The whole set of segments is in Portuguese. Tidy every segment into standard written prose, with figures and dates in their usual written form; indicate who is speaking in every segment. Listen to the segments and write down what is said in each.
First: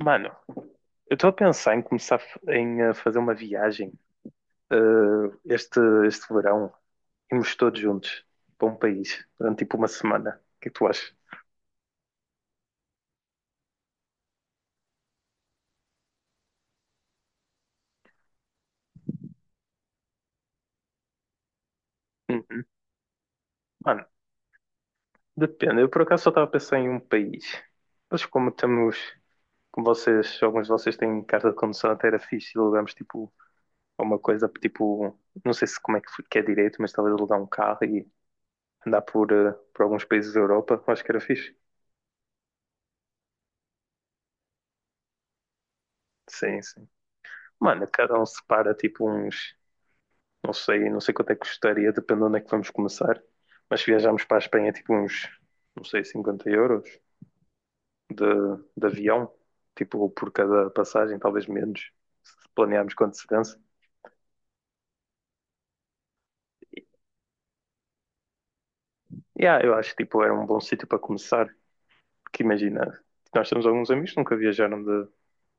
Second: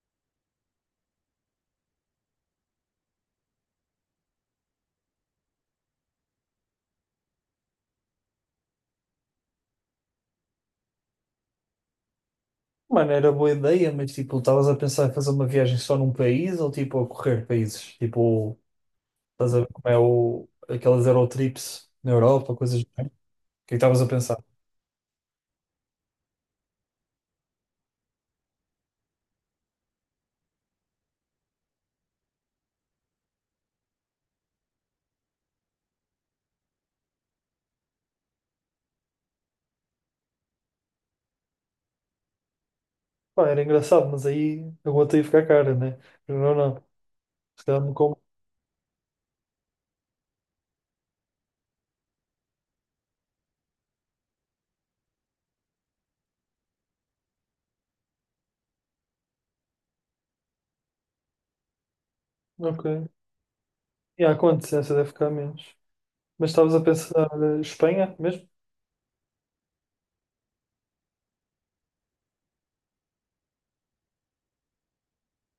Speaker 1: Mano, eu estou a pensar em começar a fazer uma viagem eh, este, este verão. Irmos todos juntos para um país durante tipo uma semana. O que é que tu achas?
Speaker 2: Mano, era boa ideia, mas tipo, estavas a pensar em fazer uma viagem só num país ou tipo a correr países? Tipo, estás a ver como é aquelas Eurotrips na Europa,
Speaker 1: Hum,
Speaker 2: coisas do género? O que é que estavas
Speaker 1: Mano,
Speaker 2: a pensar?
Speaker 1: depende. Eu por acaso só estava a pensar em um país. Mas como vocês, alguns de vocês têm carta de condução até era fixe, alugamos tipo alguma coisa, tipo, não sei se como é que que é direito, mas talvez alugar um carro e andar por alguns países da Europa. Acho que era fixe.
Speaker 2: Pá, era engraçado, mas aí a gota ia ficar cara, né? Não,
Speaker 1: Sim,
Speaker 2: não.
Speaker 1: sim.
Speaker 2: Se calhar
Speaker 1: Mano,
Speaker 2: me
Speaker 1: cada
Speaker 2: como.
Speaker 1: um separa tipo uns. Não sei quanto é que custaria, dependendo de onde é que vamos começar. Mas se viajarmos para a Espanha, tipo uns, não sei, 50 euros de, de avião, tipo por cada passagem, talvez menos, se
Speaker 2: Ok.
Speaker 1: planearmos com antecedência.
Speaker 2: E há quanto? Essa deve ficar menos. Mas estavas a pensar Espanha mesmo?
Speaker 1: Yeah, eu acho que tipo, era um bom sítio para começar, porque imagina, nós temos alguns amigos que nunca viajaram de,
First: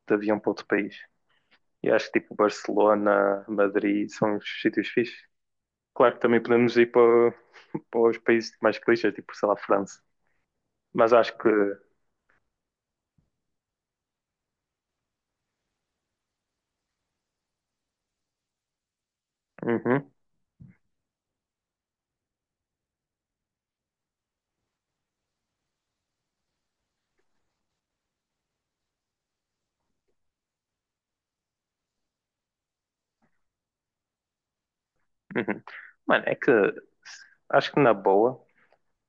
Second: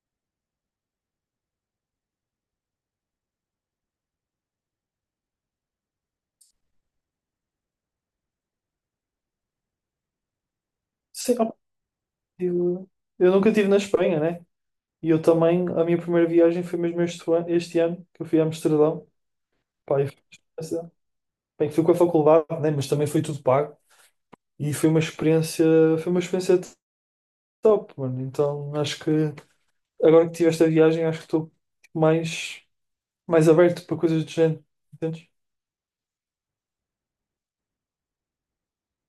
Speaker 1: de avião para outro país. E acho que tipo Barcelona, Madrid são os sítios fixes. Claro que também podemos ir para os países mais clichês, tipo, sei lá, França. Mas acho
Speaker 2: Sim,
Speaker 1: que.
Speaker 2: ó, eu, eu nunca estive na Espanha, né? E eu também, a minha primeira viagem foi mesmo este ano, que eu fui a Amsterdão. Pá,
Speaker 1: Uhum,
Speaker 2: experiência- Bem, fui com a faculdade, né? Mas também foi tudo pago. E foi uma experiência top, mano. Então acho que agora que tive esta viagem, acho que estou mais, mais aberto para coisas do género, entendes?
Speaker 1: uhum. Mano, é que acho que na boa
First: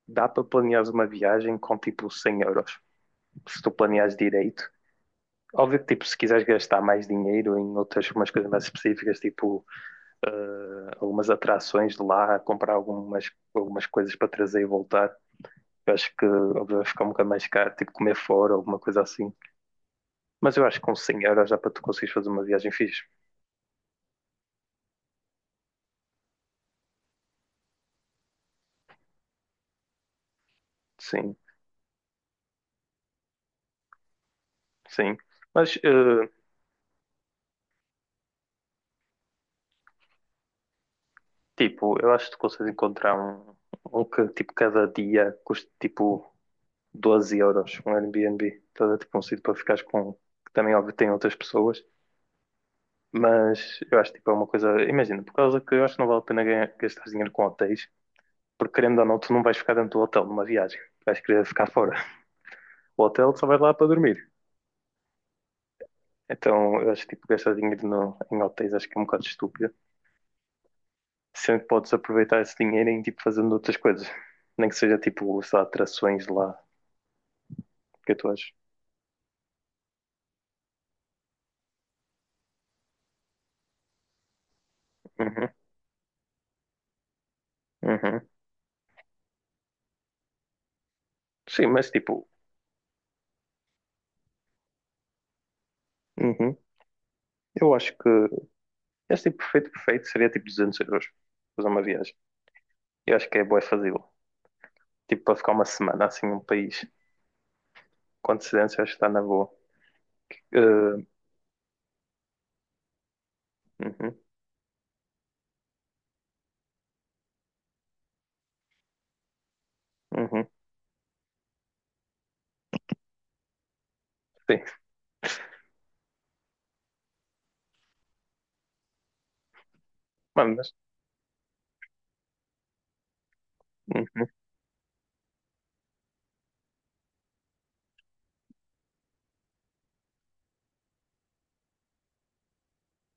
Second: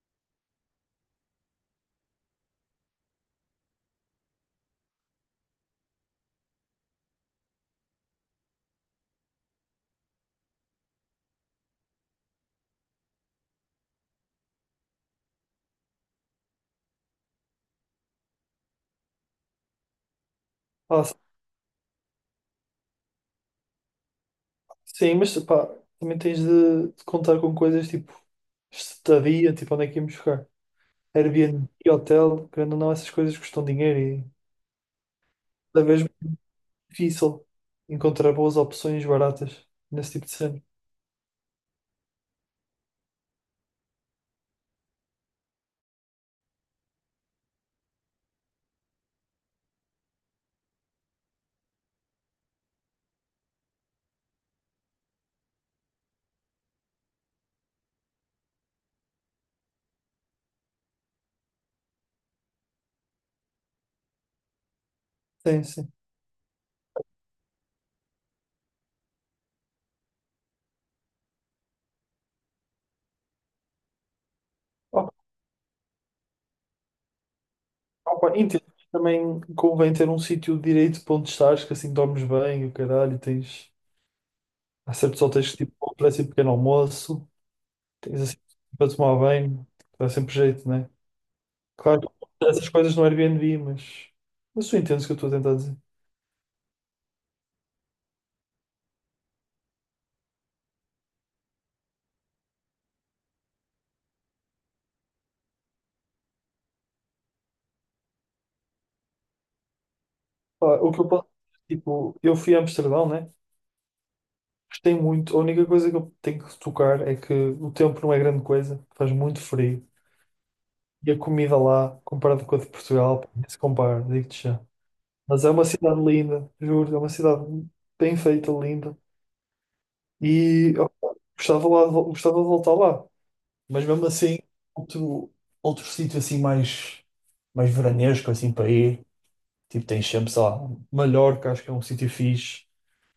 Speaker 1: dá para planeares uma viagem com tipo 100 euros, se tu planeares direito. Óbvio que tipo, se quiseres gastar mais dinheiro em outras umas coisas mais específicas, tipo eh, algumas atrações de lá, comprar algumas coisas para trazer e voltar, eu acho que óbvio, vai ficar um bocado mais caro, tipo comer fora, alguma coisa assim. Mas eu acho que com
Speaker 2: Pá,
Speaker 1: 100 euros dá para tu conseguires fazer uma viagem fixe.
Speaker 2: sim, mas pá, também tens de contar com coisas tipo estadia, tipo onde é que íamos ficar.
Speaker 1: Sim,
Speaker 2: Airbnb, hotel, querendo ou não, essas coisas custam dinheiro e
Speaker 1: sim. Mas
Speaker 2: cada vez
Speaker 1: eh,
Speaker 2: difícil encontrar boas opções baratas nesse tipo de cena.
Speaker 1: Tipo, eu acho que tu consegues encontrar um que tipo cada dia custa tipo 12 euros, um Airbnb. Então é tipo um sítio para ficares com, que também óbvio tem outras pessoas, mas eu acho tipo, é uma coisa, imagina, por causa que eu acho que não vale a pena gastar dinheiro com hotéis, porque querendo ou não, tu não vais ficar dentro do hotel numa viagem, vais querer ficar fora. O hotel só vais lá para dormir.
Speaker 2: Sim, sim.
Speaker 1: Então eu acho que tipo gastar dinheiro no, em hotéis acho que é um bocado estúpido. Sempre podes aproveitar esse dinheiro em tipo fazendo outras coisas. Nem que seja
Speaker 2: Opa,
Speaker 1: tipo, sei lá, atrações lá. O que é que tu
Speaker 2: opa,
Speaker 1: achas?
Speaker 2: entendo. Também convém ter um sítio direito para onde estás, que assim dormes bem, o caralho, e tens. Há certos
Speaker 1: Uhum,
Speaker 2: hotéis que tipo, oferecem pequeno almoço, tens
Speaker 1: uhum.
Speaker 2: assim para tomar bem, dá sempre jeito, né?
Speaker 1: Sim, mas
Speaker 2: Claro,
Speaker 1: tipo.
Speaker 2: que essas coisas no Airbnb, mas. Mas tu entendes o que eu estou a tentar dizer.
Speaker 1: Uhum. Eu acho que esse tipo perfeito, perfeito seria tipo 200 euros fazer uma viagem. Eu acho que é boa fazê-lo. Tipo, para ficar uma semana assim num país com antecedência, acho que está na boa.
Speaker 2: Pá, o
Speaker 1: Uh,
Speaker 2: que eu posso. Tipo, eu fui a Amsterdão, né?
Speaker 1: uhum,
Speaker 2: Gostei muito. A única coisa que eu tenho que tocar é que o tempo não é grande coisa, faz muito frio.
Speaker 1: uhum.
Speaker 2: E a comida lá, comparado com a de Portugal, pá, nem se compara, digo-te já.
Speaker 1: Sim,
Speaker 2: Mas é uma cidade linda, juro, é uma cidade bem feita, linda.
Speaker 1: mano, mas,
Speaker 2: E ó, gostava lá, gostava de voltar lá. Mas mesmo
Speaker 1: uhum.
Speaker 2: assim, outro, outro sítio assim mais veranesco, assim para ir. Tipo, tens sempre, sei lá, Mallorca, acho que é um sítio fixe.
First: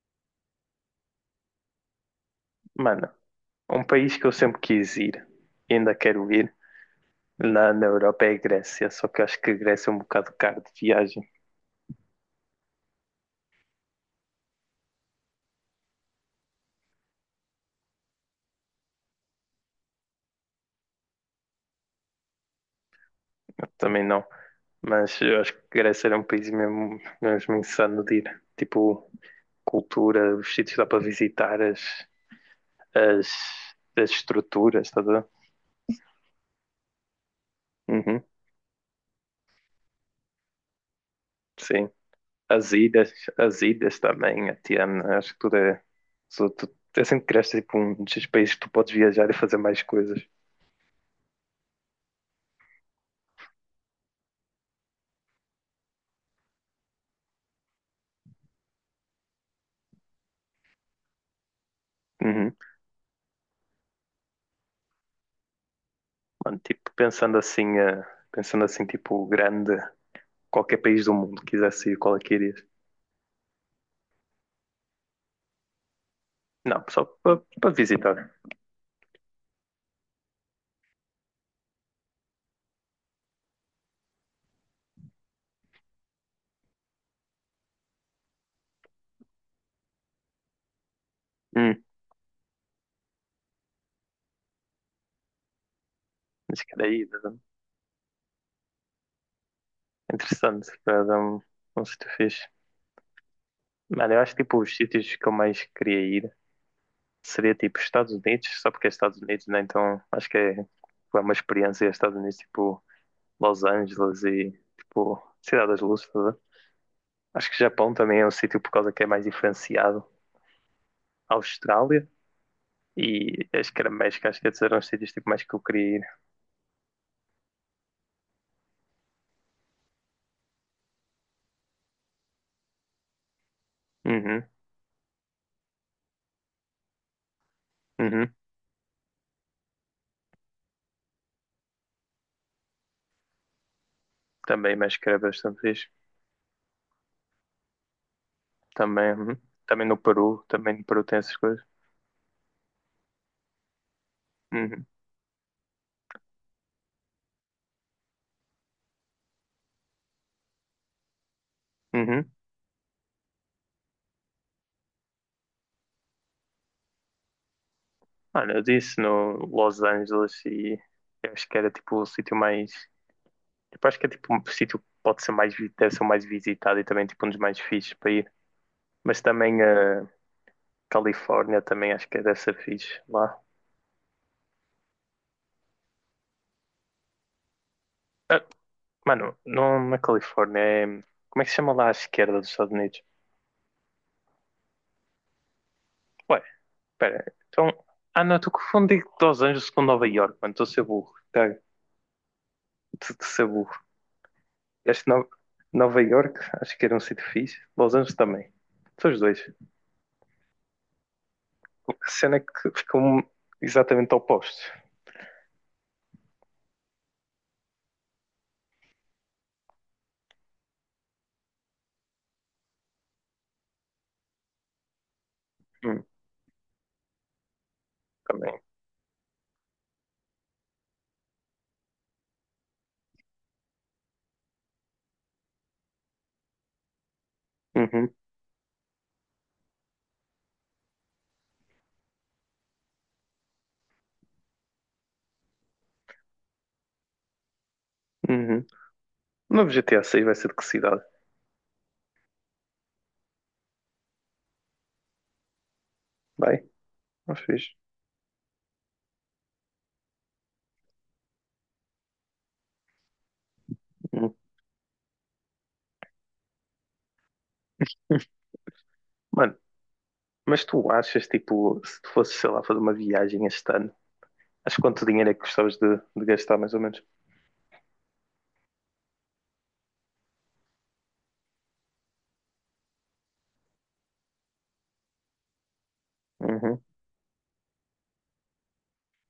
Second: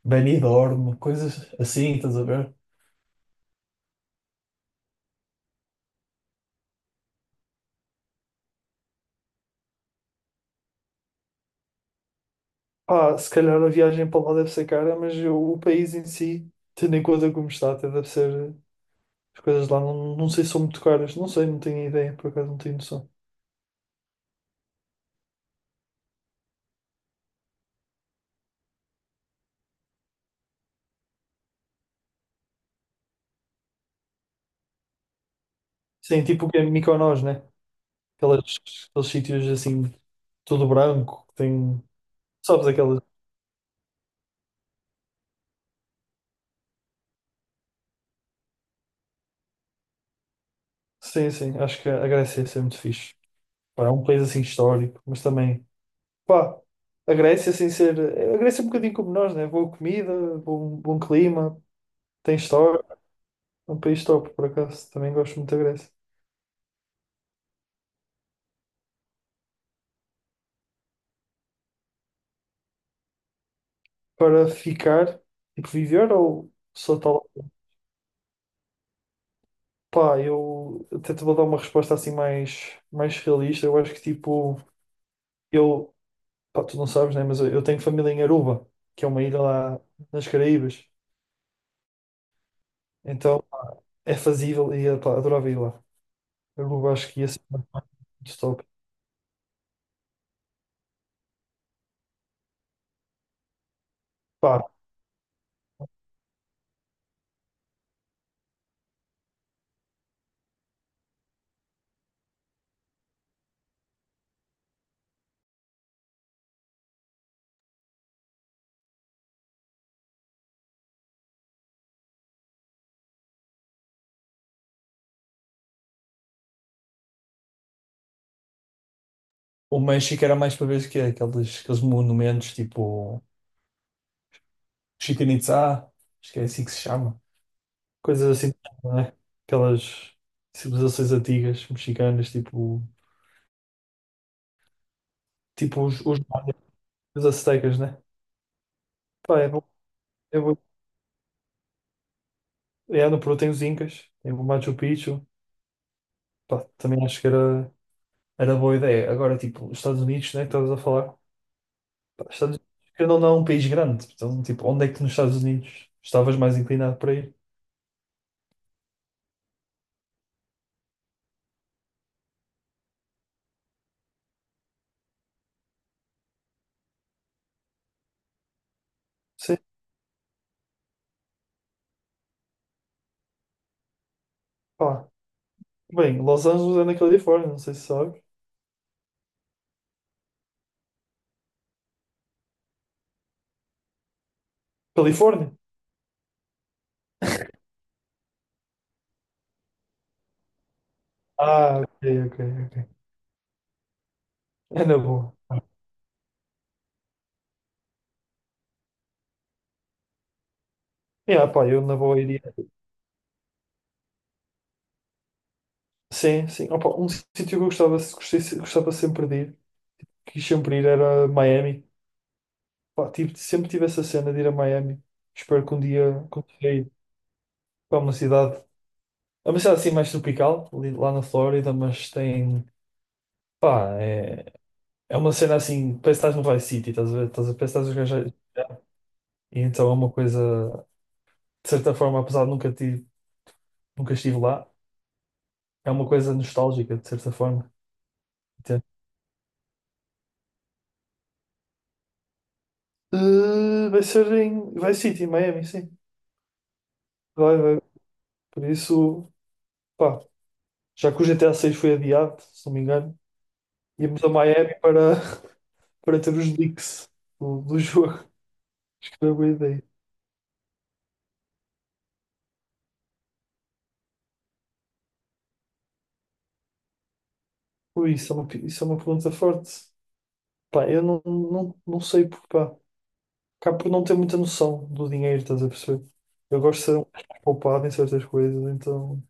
Speaker 2: Benidorm, coisas assim, estás a ver?
Speaker 1: Mano, um país que eu sempre quis ir e ainda quero ir na Europa é a Grécia, só que eu acho que a Grécia é um bocado caro de viagem.
Speaker 2: Pá, se calhar a viagem para lá deve ser cara, mas o país em si, tendo em conta como está, até deve ser. As coisas lá não, não sei se são muito caras, não sei, não tenho ideia, por acaso não tenho noção.
Speaker 1: Também não. Mas eu acho que a Grécia era um país mesmo, mesmo insano de ir. Tipo, cultura, os sítios que dá para visitar, as, as estruturas, estás a ver?
Speaker 2: Sim, tipo o que é Mykonos, né?
Speaker 1: Uhum,
Speaker 2: Aquelas, aqueles sítios assim, tudo branco, que tem.
Speaker 1: sim.
Speaker 2: Sabes
Speaker 1: As
Speaker 2: aquelas.
Speaker 1: ilhas, as ilhas também, a Tiana, acho que tudo é. É sempre que cresces tipo, um desses países que tu podes viajar e fazer mais coisas.
Speaker 2: Sim, sim, acho que a Grécia ia ser muito fixe. Pá, é um país assim histórico, mas também. Pá, a Grécia, sem ser. A Grécia é um bocadinho como nós, né? Boa comida, bom clima, tem
Speaker 1: Uhum.
Speaker 2: história. É um país top, por acaso. Também gosto muito da Grécia.
Speaker 1: Mano, tipo, pensando assim, tipo, grande, qualquer país do mundo quisesse ir, qual é que irias?
Speaker 2: Para ficar, tipo, viver ou
Speaker 1: Não,
Speaker 2: só
Speaker 1: só
Speaker 2: tal?
Speaker 1: para visitar.
Speaker 2: Pá, eu até te vou dar uma resposta assim mais realista. Eu acho que tipo, eu, pá, tu não sabes, né? Mas eu tenho família em Aruba, que é uma ilha lá nas Caraíbas.
Speaker 1: Hum,
Speaker 2: Então é fazível e pá, adorava ir lá.
Speaker 1: acho que
Speaker 2: Aruba
Speaker 1: daí,
Speaker 2: acho que ia ser muito top.
Speaker 1: interessante, para dar um sítio fixe. Mano, eu acho que tipo
Speaker 2: Pá,
Speaker 1: os sítios que eu mais queria ir, seria tipo Estados Unidos, só porque é Estados Unidos, né? Então acho que é, tipo, é uma experiência Estados Unidos, tipo Los Angeles e tipo Cidade das Luzes, tá a ver? Acho que Japão também é um sítio por causa que é mais diferenciado. Austrália e acho que era México, acho que esses eram os sítios tipo, mais que eu queria ir.
Speaker 2: o México era mais para ver o que é, aqueles monumentos tipo
Speaker 1: Uhum,
Speaker 2: Chichen Itzá, acho que é assim que se chama.
Speaker 1: uhum.
Speaker 2: Coisas assim, não é? Aquelas civilizações antigas, mexicanas, tipo.
Speaker 1: Também México era bastante
Speaker 2: Tipo
Speaker 1: fixe.
Speaker 2: os maias aztecas, né?
Speaker 1: Também, uhum.
Speaker 2: Pá, é bom. É bom.
Speaker 1: Também no Peru tem essas coisas.
Speaker 2: É, no Peru tem os Incas, tem o Machu
Speaker 1: Uhum,
Speaker 2: Picchu. Pá, também acho que era boa ideia. Agora, tipo, os Estados Unidos, né? Que estavas a falar. Pá,
Speaker 1: uhum.
Speaker 2: Estados Unidos, querendo ou não, é um país grande. Então, tipo, onde é que nos Estados Unidos estavas mais inclinado para ir?
Speaker 1: Olha, eu disse no Los Angeles e eu acho que era tipo o sítio mais. Tipo, acho que é tipo um sítio que pode ser mais, deve ser o mais visitado e também tipo um dos mais fixes para ir. Mas
Speaker 2: Sim,
Speaker 1: também a Califórnia também acho que é deve ser fixe lá.
Speaker 2: pá. Bem, Los Angeles é na Califórnia, não sei se sabes.
Speaker 1: Ah, mano, não na Califórnia é. Como é que se chama lá à esquerda dos Estados Unidos?
Speaker 2: Califórnia?
Speaker 1: Ué, espera. Então. Ah, não, estou confundindo Los Angeles com Nova York, mano. Estou a ser burro. Tá,
Speaker 2: Ah, ok, ok. Ok.
Speaker 1: Estou a ser burro.
Speaker 2: É na
Speaker 1: Este Nova,
Speaker 2: boa.
Speaker 1: Nova York acho que era um sítio fixe. Los Angeles também. São os dois.
Speaker 2: Yeah, pá, eu na
Speaker 1: A
Speaker 2: boa
Speaker 1: cena é
Speaker 2: iria.
Speaker 1: que ficam exatamente opostos.
Speaker 2: Sim, sim. Opa, um sítio que eu gostava sempre de ir, quis sempre ir, era Miami. Pá, sempre tive essa cena de ir a Miami. Espero que um
Speaker 1: Hum,
Speaker 2: dia consiga ir para uma cidade.
Speaker 1: também.
Speaker 2: É uma cidade assim mais tropical, ali, lá na Flórida, mas tem. Pá, é uma cena assim, parece que estás no Vice City, estás a ver? Parece que estás a
Speaker 1: Uhum,
Speaker 2: viajar. E então é uma coisa, de certa forma, apesar de nunca estive lá, é uma coisa nostálgica, de certa forma.
Speaker 1: uhum. O novo GTA 6 vai ser de que cidade?
Speaker 2: Vai ser em Vice City, em Miami, sim.
Speaker 1: Vai? Mas
Speaker 2: Vai,
Speaker 1: fixe.
Speaker 2: vai. Por isso, pá, já que o GTA 6 foi adiado, se não me engano, íamos a
Speaker 1: Hum.
Speaker 2: Miami para, para ter os leaks do jogo. Acho que era boa
Speaker 1: Mano,
Speaker 2: ideia.
Speaker 1: mas tu achas, tipo, se tu fosses, sei lá, fazer uma viagem este ano, acho que quanto dinheiro é que gostavas de gastar, mais ou menos?
Speaker 2: Ui, isso é uma pergunta forte. Pá, eu não sei porque, pá, acabo por não ter muita noção do dinheiro, estás a perceber? Eu gosto
Speaker 1: Uhum.
Speaker 2: de ser um pouco poupado em certas coisas, então,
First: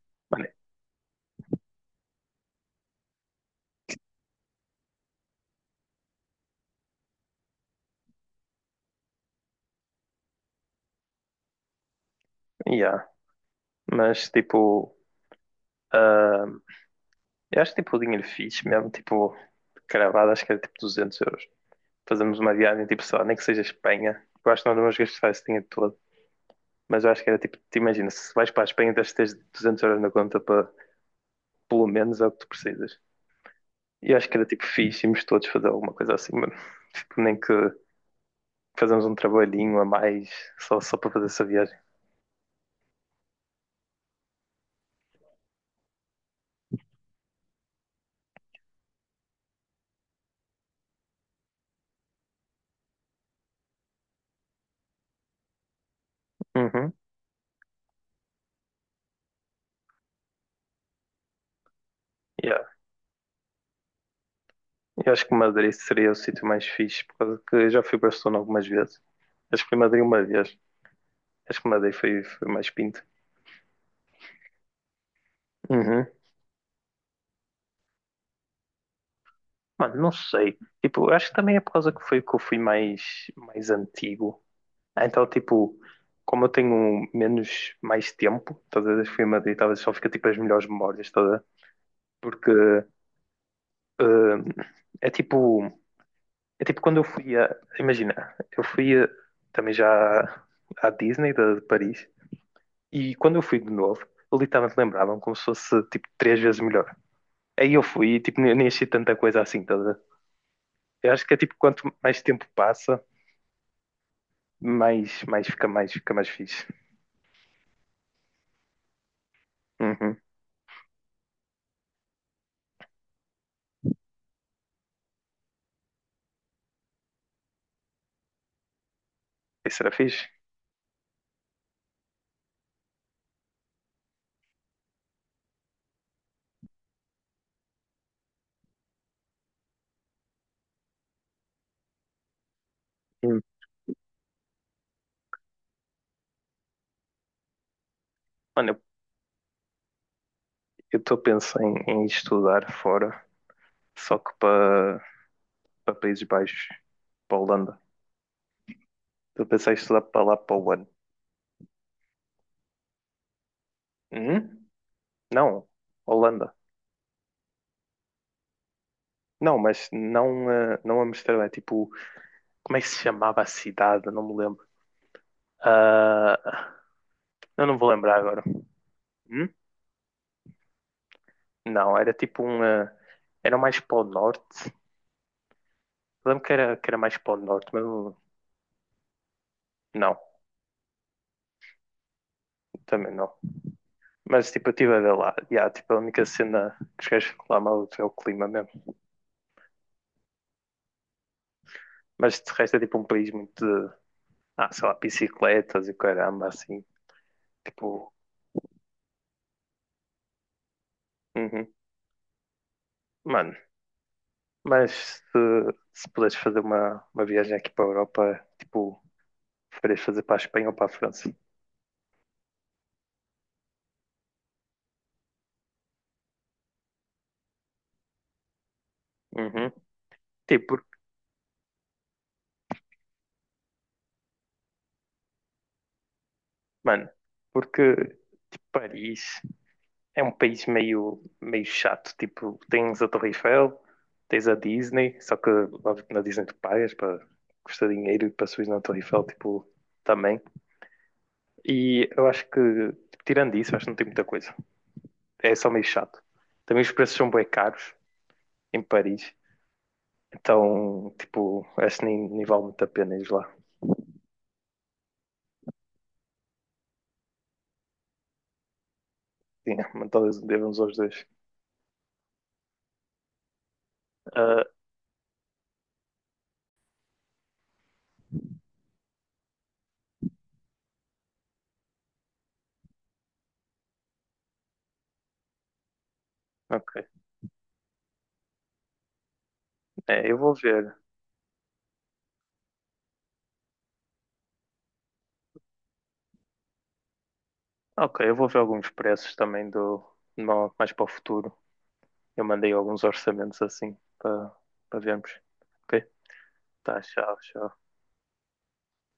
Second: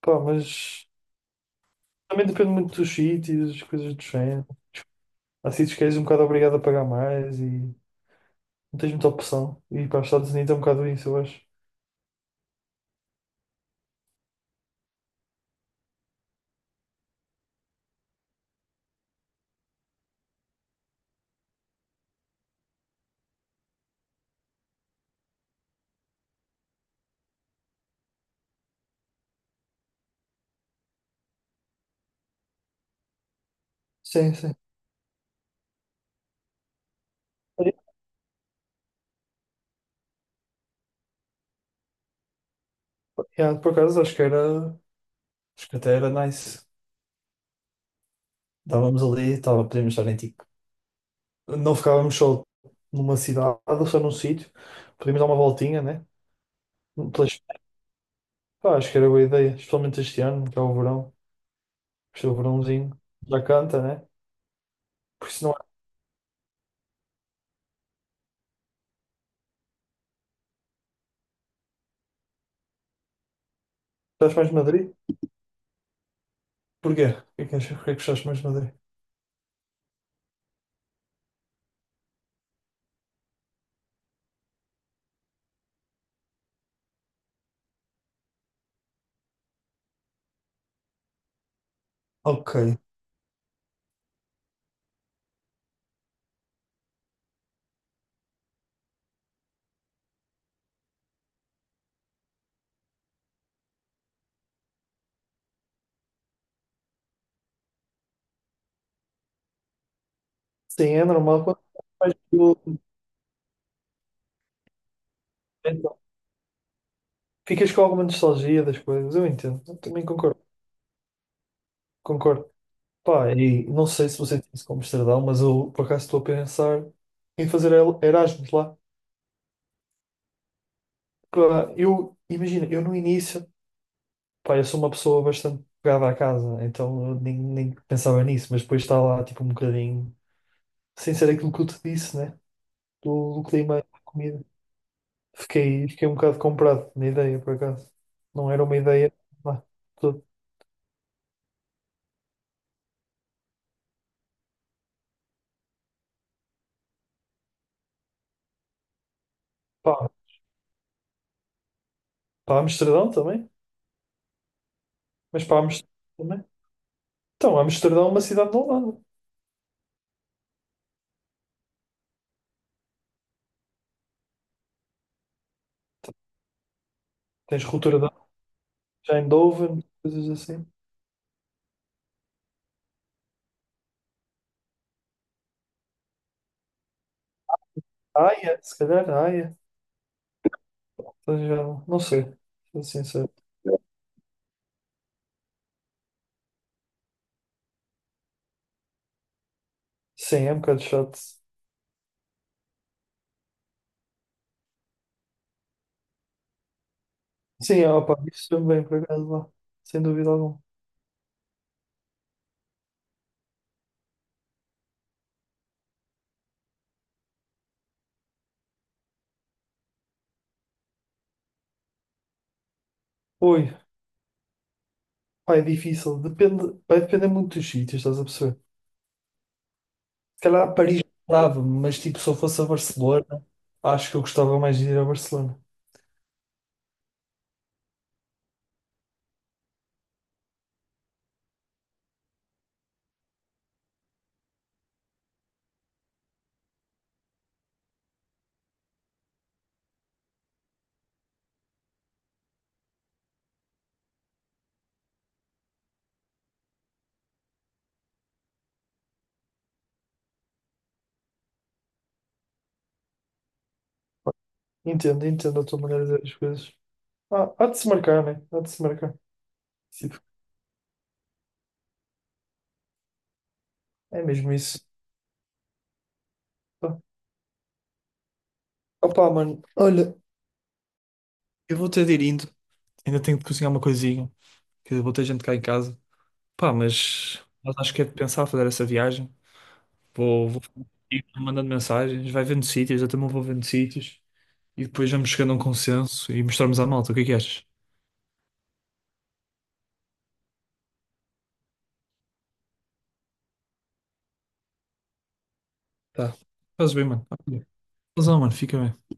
Speaker 2: pá,
Speaker 1: Mano,
Speaker 2: mas também depende muito dos sítios, coisas do género. Há sítios que és um bocado obrigado a pagar mais e. Não tens muita opção. E para os Estados Unidos é um bocado isso, eu acho.
Speaker 1: yeah. Mas, tipo, ah, eu acho, tipo, o dinheiro fixe mesmo, tipo, cravado, acho que era, tipo, 200 euros. Fazemos uma viagem, tipo, sei lá, nem que seja Espanha. Eu acho que nós não vamos gastar esse dinheiro todo. Mas eu acho que era, tipo, te imagina, se vais para a Espanha, tens de ter 200 euros na conta para, pelo menos, é o que tu precisas. E acho
Speaker 2: Sim,
Speaker 1: que era
Speaker 2: sim.
Speaker 1: tipo fixe, íamos todos fazer alguma coisa assim, mano. Tipo, nem que fazemos um trabalhinho a mais só para fazer essa viagem.
Speaker 2: Yeah, por acaso, acho que era. Acho que até era nice. Estávamos ali, tava, podíamos estar em tipo. Não ficávamos só numa cidade ou só num sítio. Podíamos dar uma voltinha, né?
Speaker 1: Uhum.
Speaker 2: Pelas. Pá, acho que era boa ideia, especialmente este ano, que é o verão. Este é o
Speaker 1: Yeah.
Speaker 2: verãozinho. Já canta, né?
Speaker 1: Eu acho que
Speaker 2: Porque se não
Speaker 1: Madrid seria o sítio mais fixe, por causa que eu já fui para Barcelona algumas vezes. Acho que fui a Madrid uma vez. Acho que Madrid foi mais pinto.
Speaker 2: estás mais de Madrid?
Speaker 1: Uhum.
Speaker 2: Porquê? O que é que achas? Porquê é que estás mais de Madrid?
Speaker 1: Mano, não sei. Tipo, eu acho que também é por causa que foi que eu fui mais antigo. Ah, então, tipo, como eu tenho menos, mais tempo, todas as vezes que fui a Madrid, talvez só fica tipo as melhores memórias, toda. Porque
Speaker 2: Ok.
Speaker 1: eh, é tipo, é tipo quando eu fui a, imagina, eu fui a- também já à Disney de Paris e quando eu fui de novo, eu literalmente lembrava como se fosse tipo 3 vezes melhor. Aí eu fui e tipo, nem achei tanta coisa assim, tá a ver?
Speaker 2: Sim, é
Speaker 1: Eu acho que é
Speaker 2: normal.
Speaker 1: tipo,
Speaker 2: Quando
Speaker 1: quanto
Speaker 2: faz
Speaker 1: mais tempo
Speaker 2: aquilo,
Speaker 1: passa, mais, mais fica mais,
Speaker 2: então,
Speaker 1: fica mais fixe.
Speaker 2: ficas com alguma nostalgia das coisas. Eu entendo. Eu também
Speaker 1: Uhum.
Speaker 2: concordo. Concordo. Pá, e não sei se você tem isso como Amsterdão, mas eu por acaso estou a pensar em fazer Erasmus lá.
Speaker 1: Isso era fixe?
Speaker 2: Pá, eu, imagina, eu no início, pá, eu sou uma pessoa bastante pegada à casa, então eu nem pensava nisso, mas depois está lá, tipo, um bocadinho, sem ser aquilo que eu te disse, né? Do,
Speaker 1: Hum.
Speaker 2: do clima e da comida. Fiquei um bocado comprado na ideia, por acaso. Não era
Speaker 1: Mano,
Speaker 2: uma
Speaker 1: eu
Speaker 2: ideia. Lá, tudo.
Speaker 1: eu estou a pensar em estudar fora, só que para Países Baixos, para a Holanda. Estou a pensar em estudar
Speaker 2: Pá,
Speaker 1: para lá para o ano.
Speaker 2: para Amsterdão também,
Speaker 1: Hum?
Speaker 2: mas para
Speaker 1: Não,
Speaker 2: Amsterdão também.
Speaker 1: Holanda.
Speaker 2: Então, Amsterdão é uma cidade da Holanda.
Speaker 1: Não, mas não, não Amsterdã, é tipo, como é que se chamava a cidade? Não me lembro. Ah,
Speaker 2: Tens
Speaker 1: eu não vou
Speaker 2: cultura
Speaker 1: lembrar agora. Hum?
Speaker 2: Eindhoven, coisas assim.
Speaker 1: Não, era tipo um. Era mais para o norte. Eu lembro que era mais para o norte, mas eu-.
Speaker 2: Haia, se calhar Haia.
Speaker 1: Não,
Speaker 2: Então já não sei, sou
Speaker 1: também não.
Speaker 2: sincero.
Speaker 1: Mas tipo, eu estive a ver lá. Yeah, tipo, a única cena que os gajos reclamam é o clima mesmo.
Speaker 2: Sim, é um bocado chato.
Speaker 1: Mas de resto é tipo um país muito de, sei lá, bicicletas e caramba, assim.
Speaker 2: Sim,
Speaker 1: Tipo,
Speaker 2: opa, isso também, por acaso, lá. Sem dúvida alguma.
Speaker 1: uhum. Mano, mas se puderes fazer uma viagem aqui para a Europa, tipo, preferias fazer para a Espanha ou para a França?
Speaker 2: Oi, pá, é difícil. Depende, vai depender muito dos sítios, estás a perceber?
Speaker 1: Uhum.
Speaker 2: Se
Speaker 1: Tipo,
Speaker 2: calhar Paris dava, mas tipo, se eu fosse a Barcelona, acho que eu gostava mais de ir a Barcelona.
Speaker 1: mano, porque Paris é um país meio, meio chato. Tipo, tens a Torre Eiffel, tens a Disney, só que óbvio que na Disney tu pagas para custa dinheiro e para subir na Torre Eiffel, tipo, também. E eu acho que, tipo, tirando isso, acho que não tem muita coisa. É só meio chato. Também os preços são bem caros em Paris. Então, tipo, acho que nem vale muito a pena ir lá.
Speaker 2: Entendo a tua maneira de ver as coisas. Ah, há de se marcar, né? Há de se marcar.
Speaker 1: Sim, mas
Speaker 2: Tipo,
Speaker 1: talvez devemos aos dois.
Speaker 2: é mesmo isso. Opa, mano, olha, eu vou ter de ir indo. Ainda tenho de cozinhar uma coisinha, que vou ter gente cá em casa. Pá,
Speaker 1: Ah, ok.
Speaker 2: mas acho que é de pensar fazer essa viagem.
Speaker 1: É, eu
Speaker 2: Vou,
Speaker 1: vou
Speaker 2: vou
Speaker 1: ver.
Speaker 2: ir mandando mensagens, vai vendo sítios, eu também vou vendo sítios. E depois vamos chegando a um consenso e mostrarmos à malta. O que é que achas?
Speaker 1: Ok, eu vou ver alguns preços também do mais para o futuro. Eu mandei alguns orçamentos assim para vermos. Ok?
Speaker 2: Tá. Fazes
Speaker 1: Tá,
Speaker 2: bem, mano.
Speaker 1: tchau,
Speaker 2: Ok.
Speaker 1: tchau.
Speaker 2: Fazão, mano. Fica bem.